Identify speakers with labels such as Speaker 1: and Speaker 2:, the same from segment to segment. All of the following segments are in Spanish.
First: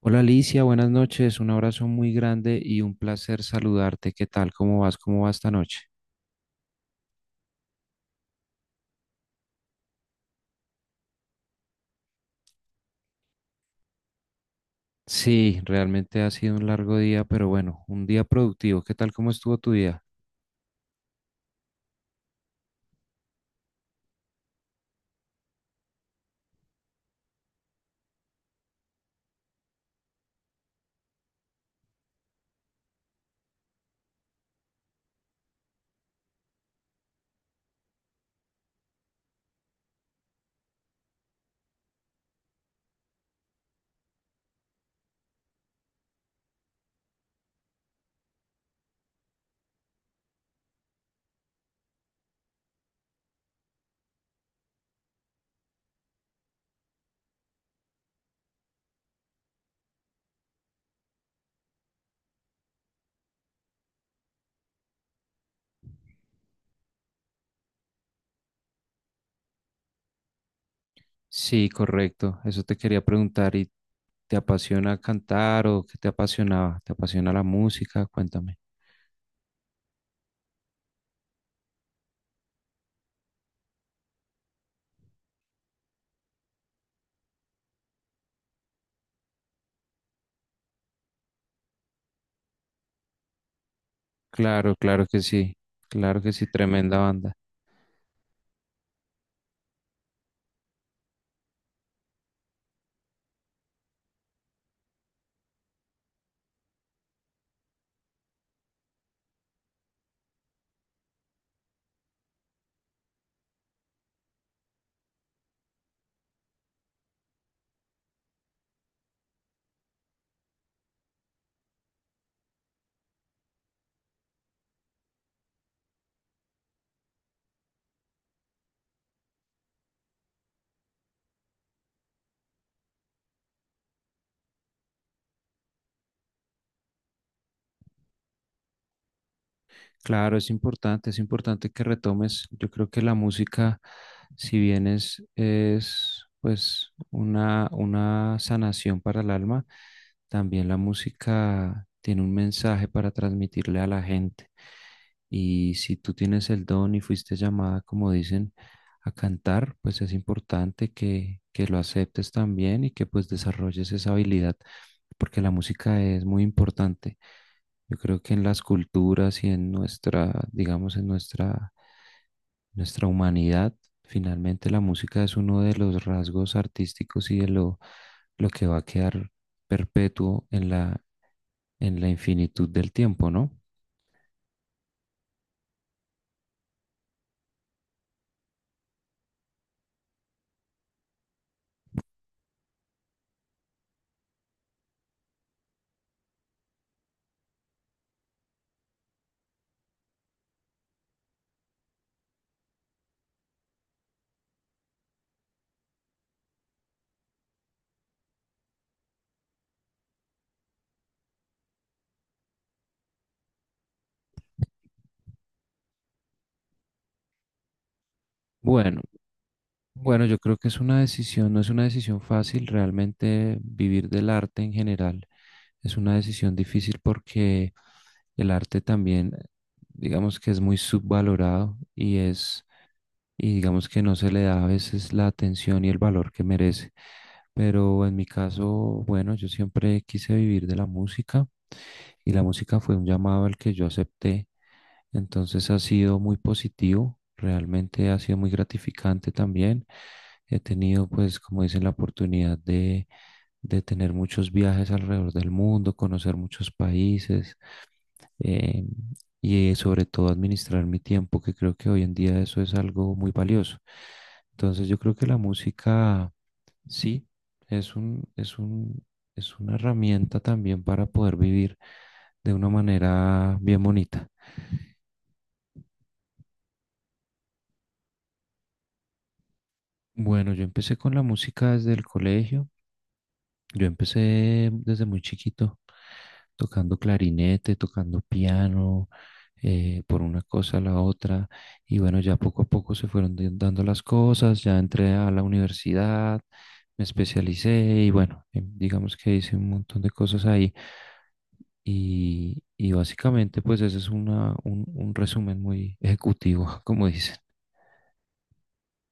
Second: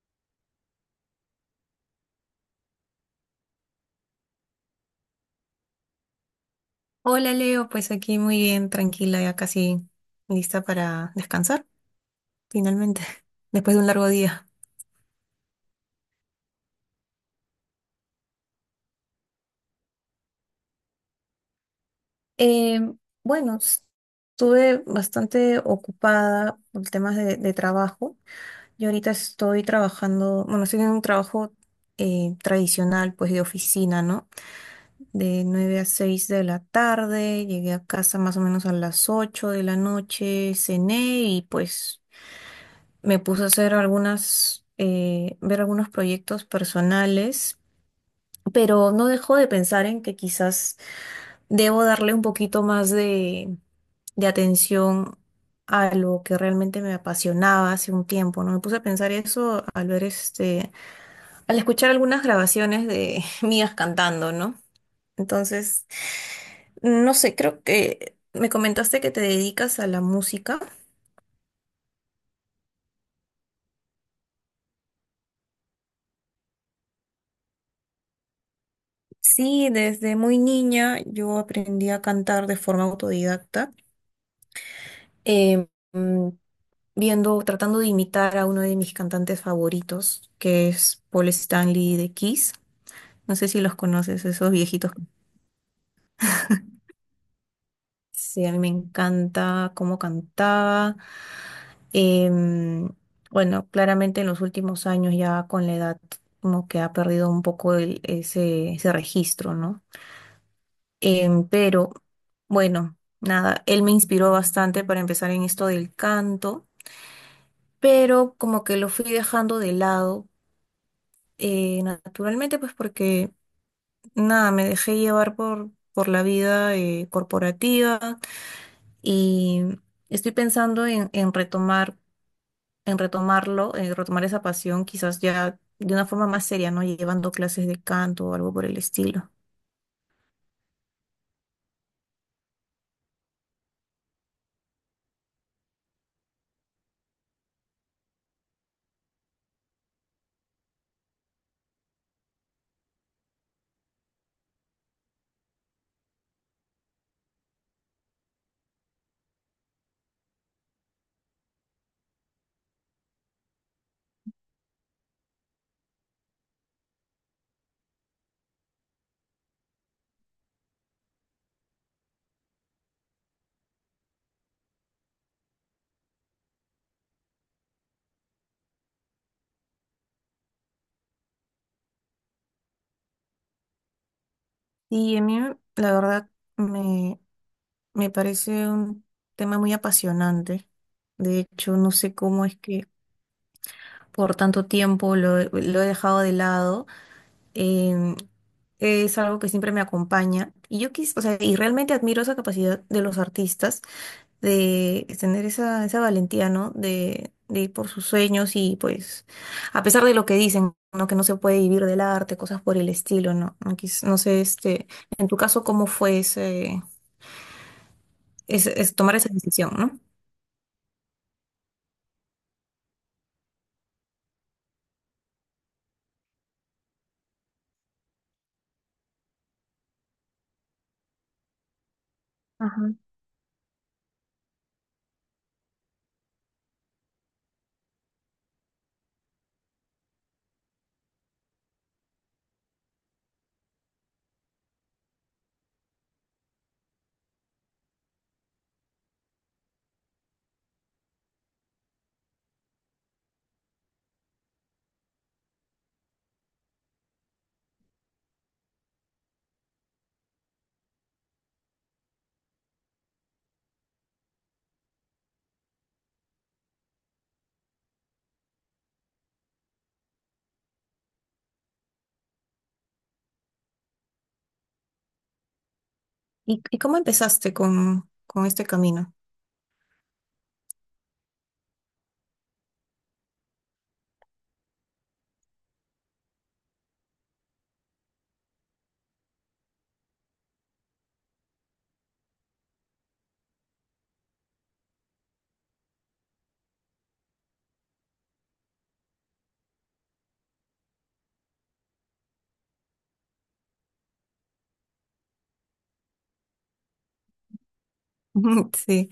Speaker 1: Hola Alicia, buenas noches, un abrazo muy grande y un placer saludarte. ¿Qué tal? ¿Cómo vas? ¿Cómo va esta noche?
Speaker 2: Hola Leo, pues aquí muy bien, tranquila, ya casi lista para descansar, finalmente, después de un largo día.
Speaker 1: Sí, realmente ha sido un largo día, pero bueno, un día productivo. ¿Qué tal? ¿Cómo estuvo tu día?
Speaker 2: Eh, bueno, estuve bastante ocupada por temas de trabajo. Yo ahorita estoy trabajando, bueno, estoy en un trabajo tradicional, pues de oficina, ¿no? De 9 a 6 de la tarde, llegué a casa más o menos a las 8 de la noche, cené y pues me puse a hacer ver algunos proyectos personales, pero no dejo de pensar en que quizás debo darle un poquito más de atención a lo que realmente me apasionaba hace un tiempo, ¿no? Me puse a pensar eso al escuchar algunas grabaciones de mías cantando, ¿no? Entonces, no sé, creo que me comentaste que te dedicas a la música.
Speaker 1: Sí, correcto. Eso te quería preguntar. ¿Y te apasiona cantar o qué te apasionaba? ¿Te apasiona la música? Cuéntame.
Speaker 2: Sí, desde muy niña yo aprendí a cantar de forma autodidacta, eh, mm, tratando de imitar a uno de mis cantantes favoritos, que es Paul Stanley de Kiss. No sé si los conoces, esos
Speaker 1: Claro,
Speaker 2: viejitos.
Speaker 1: claro que sí. Claro que sí, tremenda banda.
Speaker 2: Sí, a mí me encanta cómo cantaba. Em, bueno, claramente en los últimos años ya con la edad como que ha perdido un poco ese registro, ¿no? Pero bueno, nada, él me inspiró bastante para empezar en esto del canto, pero como que lo fui dejando de lado, naturalmente, pues porque nada, me dejé llevar por la vida corporativa y estoy pensando en retomar, en retomar esa pasión, quizás ya de una forma más seria, ¿no? Llevando clases de canto o algo por el estilo.
Speaker 1: Claro, es importante que retomes. Yo creo que la música, si bien es pues una sanación para el alma, también la música tiene un mensaje para transmitirle a la gente. Y si tú tienes el don y fuiste llamada, como dicen, a cantar, pues es importante que lo aceptes también y que pues desarrolles esa habilidad, porque la música es muy importante. Yo creo que en las culturas y en nuestra, digamos, en nuestra humanidad, finalmente la música es uno de los rasgos artísticos y de lo que va a quedar perpetuo en en la infinitud del tiempo, ¿no?
Speaker 2: Y a mí, la verdad, me parece un tema muy apasionante. De hecho, no sé cómo es que por tanto tiempo lo he dejado de lado. Em, es algo que siempre me acompaña. Y o sea, y realmente admiro esa capacidad de los artistas de tener esa valentía, ¿no? De ir por sus sueños y pues, a pesar de lo que dicen, ¿no? Que no se puede vivir del arte, cosas por el estilo, ¿no? No, no sé, este, en tu caso, ¿cómo fue es
Speaker 1: Bueno,
Speaker 2: tomar esa decisión? ¿No?
Speaker 1: Bueno, yo creo que es una decisión, no es una decisión fácil realmente vivir del arte en general. Es una decisión difícil porque el arte también, digamos que es muy subvalorado y es, y digamos que no se le da a veces la atención y el valor que merece. Pero en mi caso, bueno, yo siempre quise vivir de la música y la música fue un llamado al que yo acepté, entonces ha sido muy positivo, realmente ha sido muy gratificante también. He tenido, pues, como dicen, la oportunidad de tener muchos viajes alrededor del mundo, conocer muchos países eh, y sobre todo administrar mi tiempo, que creo que hoy en día eso es algo muy valioso. Entonces yo creo que la música, sí, es un, es un, es una herramienta también para poder vivir de una manera bien bonita.
Speaker 2: ¿Y cómo empezaste con este camino?
Speaker 1: Bueno, yo empecé con la música desde el colegio. Yo empecé desde muy chiquito, tocando clarinete, tocando piano, por una cosa a la otra. Y bueno, ya poco a poco se fueron dando las cosas. Ya entré a la universidad, me especialicé y bueno, digamos que hice un montón de cosas ahí. Y básicamente, pues ese es un resumen muy ejecutivo, como dicen.
Speaker 2: Sí.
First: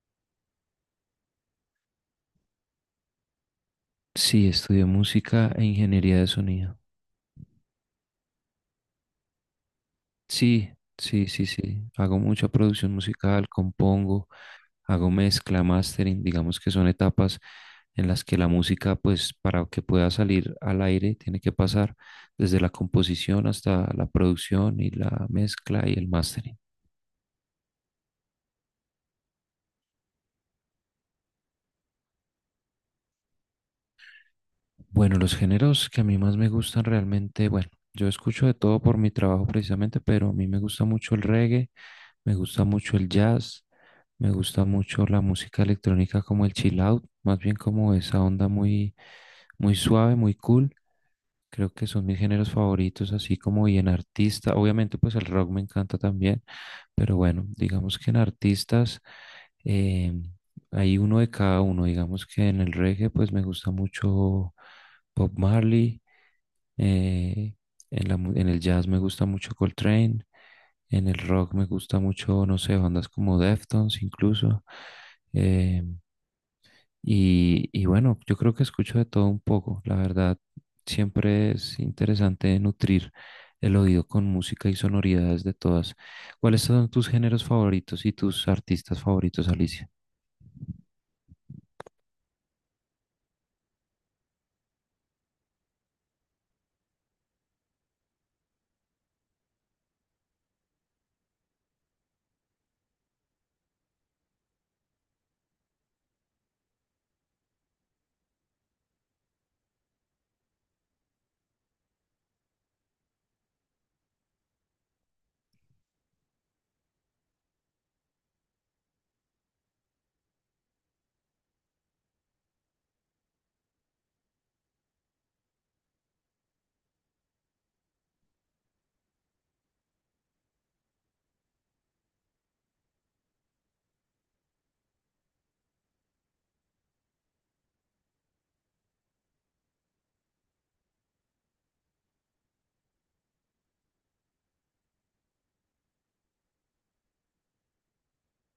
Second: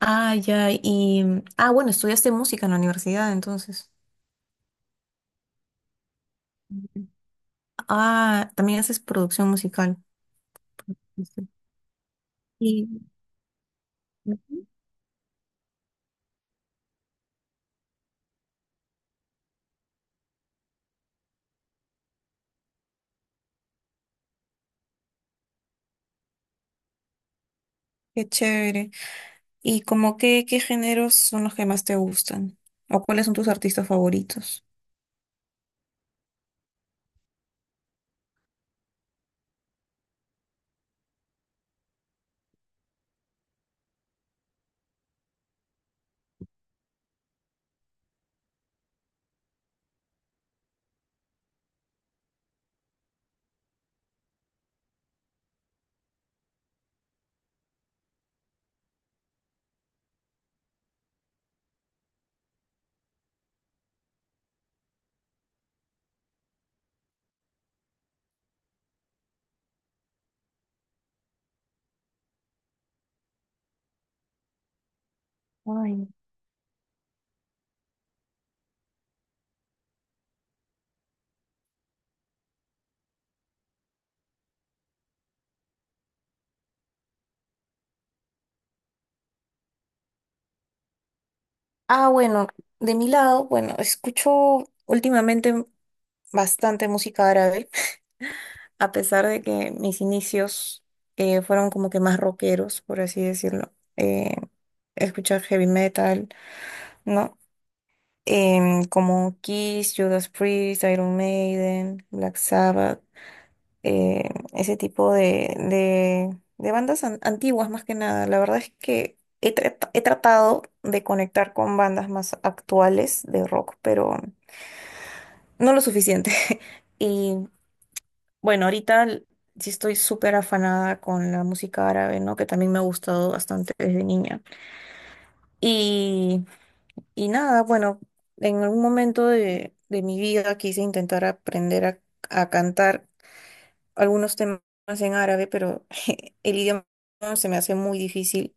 Speaker 2: Ah, ya. Y, ah, bueno, estudiaste música en la universidad, entonces.
Speaker 1: Sí, estudié música e ingeniería de sonido.
Speaker 2: Ujú. Ah, también haces producción musical.
Speaker 1: Sí, sí, sí,
Speaker 2: Ujú.
Speaker 1: sí. Hago mucha
Speaker 2: Y
Speaker 1: producción musical, compongo,
Speaker 2: ujú.
Speaker 1: hago mezcla, mastering, digamos que son etapas en las que la música, pues para que pueda salir al aire, tiene que pasar desde la composición hasta la producción y la mezcla y el mastering.
Speaker 2: Qué chévere. ¿Y como qué géneros son los que más te gustan? ¿O cuáles son tus artistas favoritos?
Speaker 1: Bueno, los géneros que a mí más me gustan realmente, bueno, yo escucho de todo por mi trabajo precisamente, pero a mí me gusta mucho el reggae. Me gusta mucho el jazz, me gusta mucho la música electrónica como el chill out, más bien como esa onda muy, muy suave, muy cool. Creo que son mis géneros favoritos, así como y en artista. Obviamente, pues el rock me encanta también, pero bueno, digamos que en artistas eh, hay uno de cada uno. Digamos que en el reggae, pues me gusta mucho Bob Marley. Eh, en la en el jazz me gusta mucho Coltrane. En el rock me gusta mucho, no sé, bandas como Deftones incluso. Eh,
Speaker 2: Ay.
Speaker 1: y bueno, yo creo que escucho de todo un poco. La verdad, siempre es interesante nutrir el oído con música y sonoridades de todas. ¿Cuáles son tus géneros favoritos y tus artistas favoritos, Alicia?
Speaker 2: Ah, bueno, de mi lado, bueno, escucho últimamente bastante música árabe. A pesar de que mis inicios fueron como que más rockeros, por así decirlo, eh, escuchar heavy metal, ¿no? Como Kiss, Judas Priest, Iron Maiden, Black Sabbath, ese tipo de bandas antiguas más que nada. La verdad es que he tratado de conectar con bandas más actuales de rock, pero no lo suficiente. Y bueno, ahorita sí estoy súper afanada con la música árabe, ¿no? Que también me ha gustado bastante desde niña. Y, y nada, bueno, en algún momento de mi vida quise intentar aprender a cantar algunos temas en árabe, pero el idioma se me hace muy difícil.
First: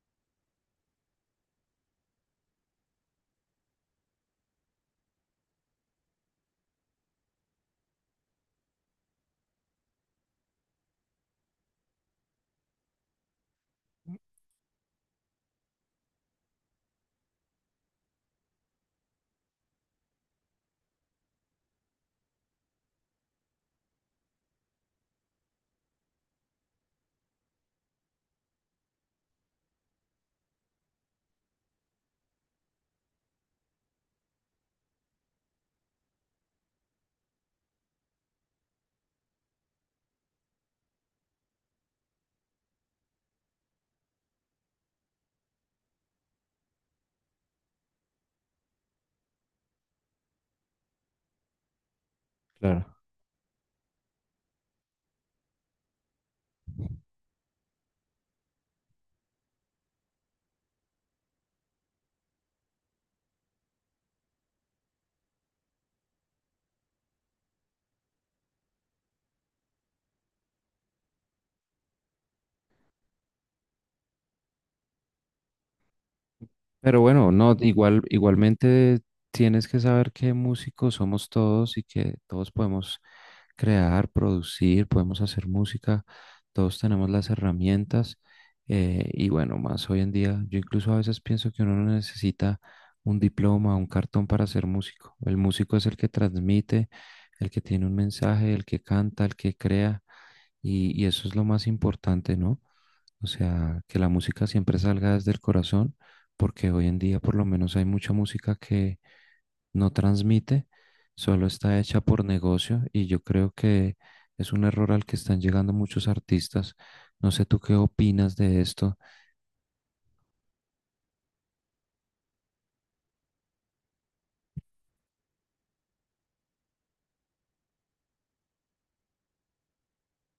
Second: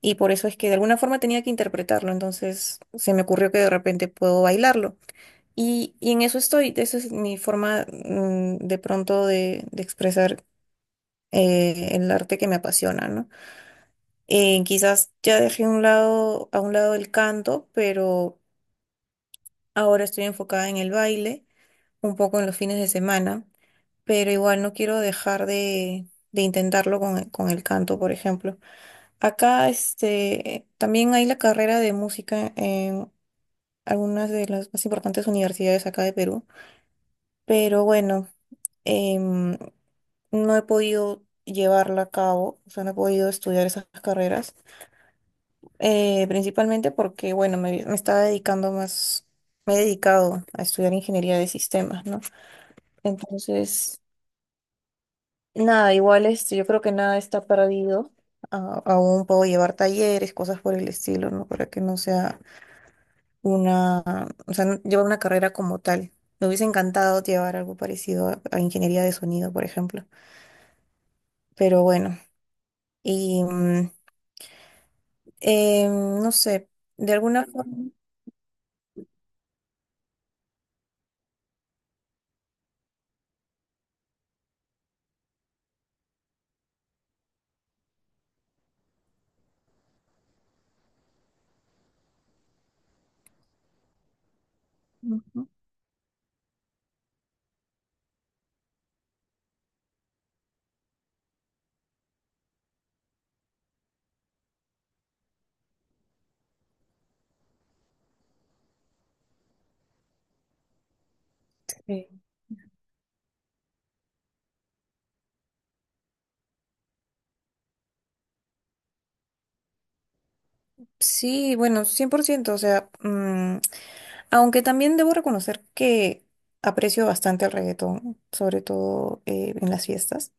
Speaker 2: Y por eso es que de alguna forma tenía que interpretarlo, entonces se me ocurrió que de repente puedo bailarlo. Y en eso estoy, esa es mi forma de pronto de expresar en el arte que me apasiona, ¿no? Quizás ya dejé a un lado el canto, pero ahora estoy enfocada en el baile, un poco en los fines de semana, pero igual no quiero dejar de intentarlo con el canto, por ejemplo. Acá, este, también hay la carrera de música en algunas de las más importantes universidades acá de Perú, pero bueno em, no he podido llevarla a cabo, o sea, no he podido estudiar esas carreras. Principalmente porque, bueno, me estaba dedicando más, me he dedicado a estudiar ingeniería de sistemas, ¿no?
Speaker 1: Claro.
Speaker 2: Entonces, nada, igual este, yo creo que nada está perdido. Aún puedo llevar talleres, cosas por el estilo, ¿no? Para que no sea una, o sea, llevar una carrera como tal. Me hubiese encantado llevar algo parecido a ingeniería de sonido, por ejemplo. Pero bueno, y mm, no sé,
Speaker 1: Pero
Speaker 2: de
Speaker 1: bueno,
Speaker 2: alguna
Speaker 1: no,
Speaker 2: forma.
Speaker 1: igual, igualmente tienes que saber que músicos somos todos y que todos podemos crear, producir, podemos hacer música, todos tenemos las herramientas y bueno, más hoy en día, yo incluso a veces pienso que uno no necesita un diploma, un cartón para ser músico. El
Speaker 2: Ujú.
Speaker 1: músico es el que transmite, el que tiene un mensaje, el que canta, el que crea y eso es lo más importante, ¿no? O sea, que la música siempre salga desde el corazón, porque hoy en día por lo menos hay mucha música que no transmite, solo está hecha por
Speaker 2: Sí.
Speaker 1: negocio y yo creo que es un error al que están llegando muchos artistas. No sé tú qué opinas de esto.
Speaker 2: Sí, bueno, 100%. O sea, aunque también debo reconocer que aprecio bastante el reggaetón, sobre todo en las fiestas.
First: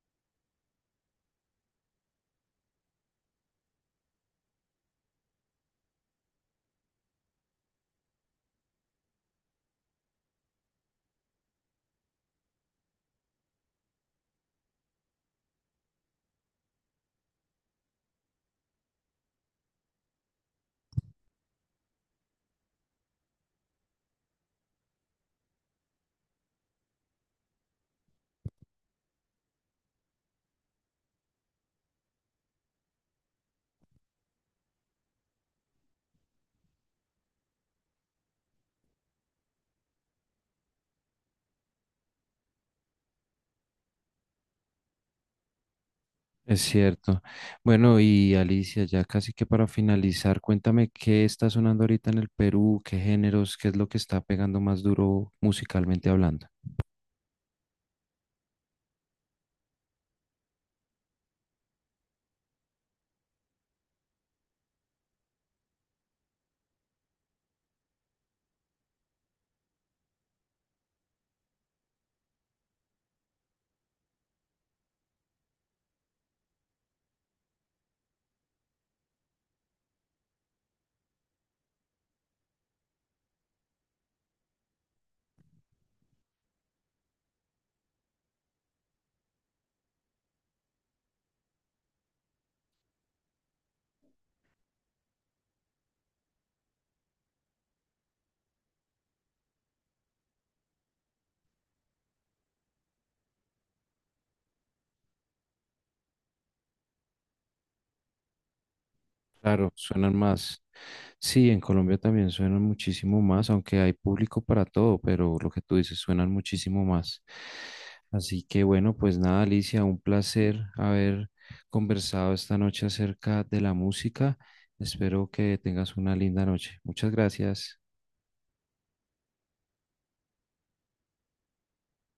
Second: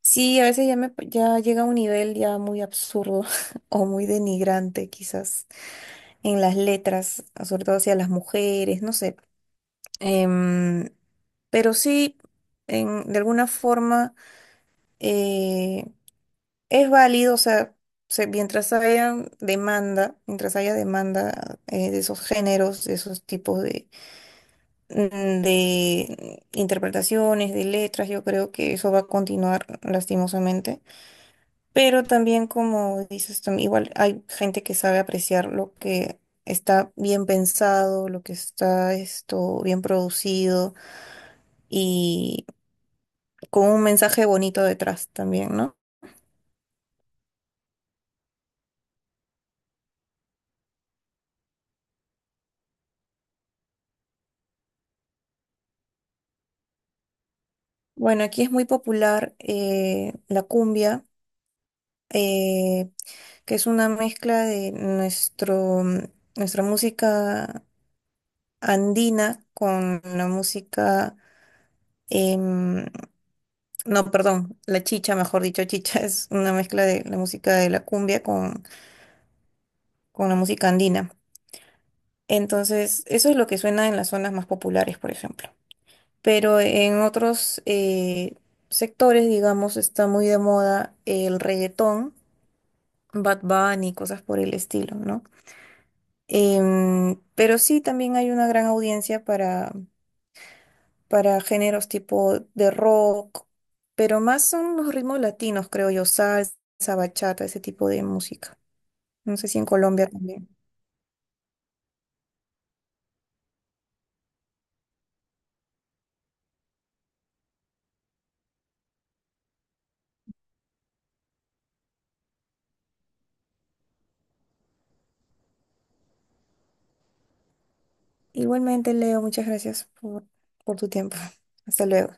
Speaker 2: Sí, a veces ya llega a un nivel ya muy absurdo o muy denigrante quizás en las letras, sobre todo hacia las mujeres, no sé. Em, pero sí, de alguna forma. eh, Es válido, o sea, mientras haya demanda de esos géneros, de esos tipos de interpretaciones, de letras, yo creo que eso va a continuar lastimosamente. Pero también, como dices, igual hay gente que sabe apreciar lo que está bien pensado, lo que está esto bien producido y con un mensaje bonito detrás también, ¿no?
Speaker 1: Es cierto. Bueno, y Alicia, ya casi que para finalizar, cuéntame qué está sonando ahorita en el Perú, qué géneros, qué es lo que está pegando más duro musicalmente hablando.
Speaker 2: Bueno, aquí es muy popular la cumbia. eh, que es una mezcla de nuestra música andina con la música. em, no, perdón, la chicha, mejor dicho, chicha es una mezcla de la música de la cumbia con la música andina. Entonces, eso es lo que suena en las zonas más populares, por ejemplo. Pero en otros sectores, digamos, está muy de moda el reggaetón, Bad Bunny, cosas por el estilo, ¿no? Pero sí, también hay una gran audiencia para géneros tipo de rock, pero más son los ritmos latinos, creo yo, salsa, bachata, ese tipo de música. No sé si en
Speaker 1: Claro,
Speaker 2: Colombia
Speaker 1: suenan
Speaker 2: también.
Speaker 1: más. Sí, en Colombia también suenan muchísimo más, aunque hay público para todo, pero lo que tú dices suenan muchísimo más. Así que bueno, pues nada, Alicia, un placer haber conversado esta noche acerca de la música. Espero que tengas una linda noche. Muchas gracias.
Speaker 2: Igualmente, Leo, muchas gracias por tu tiempo. Hasta luego.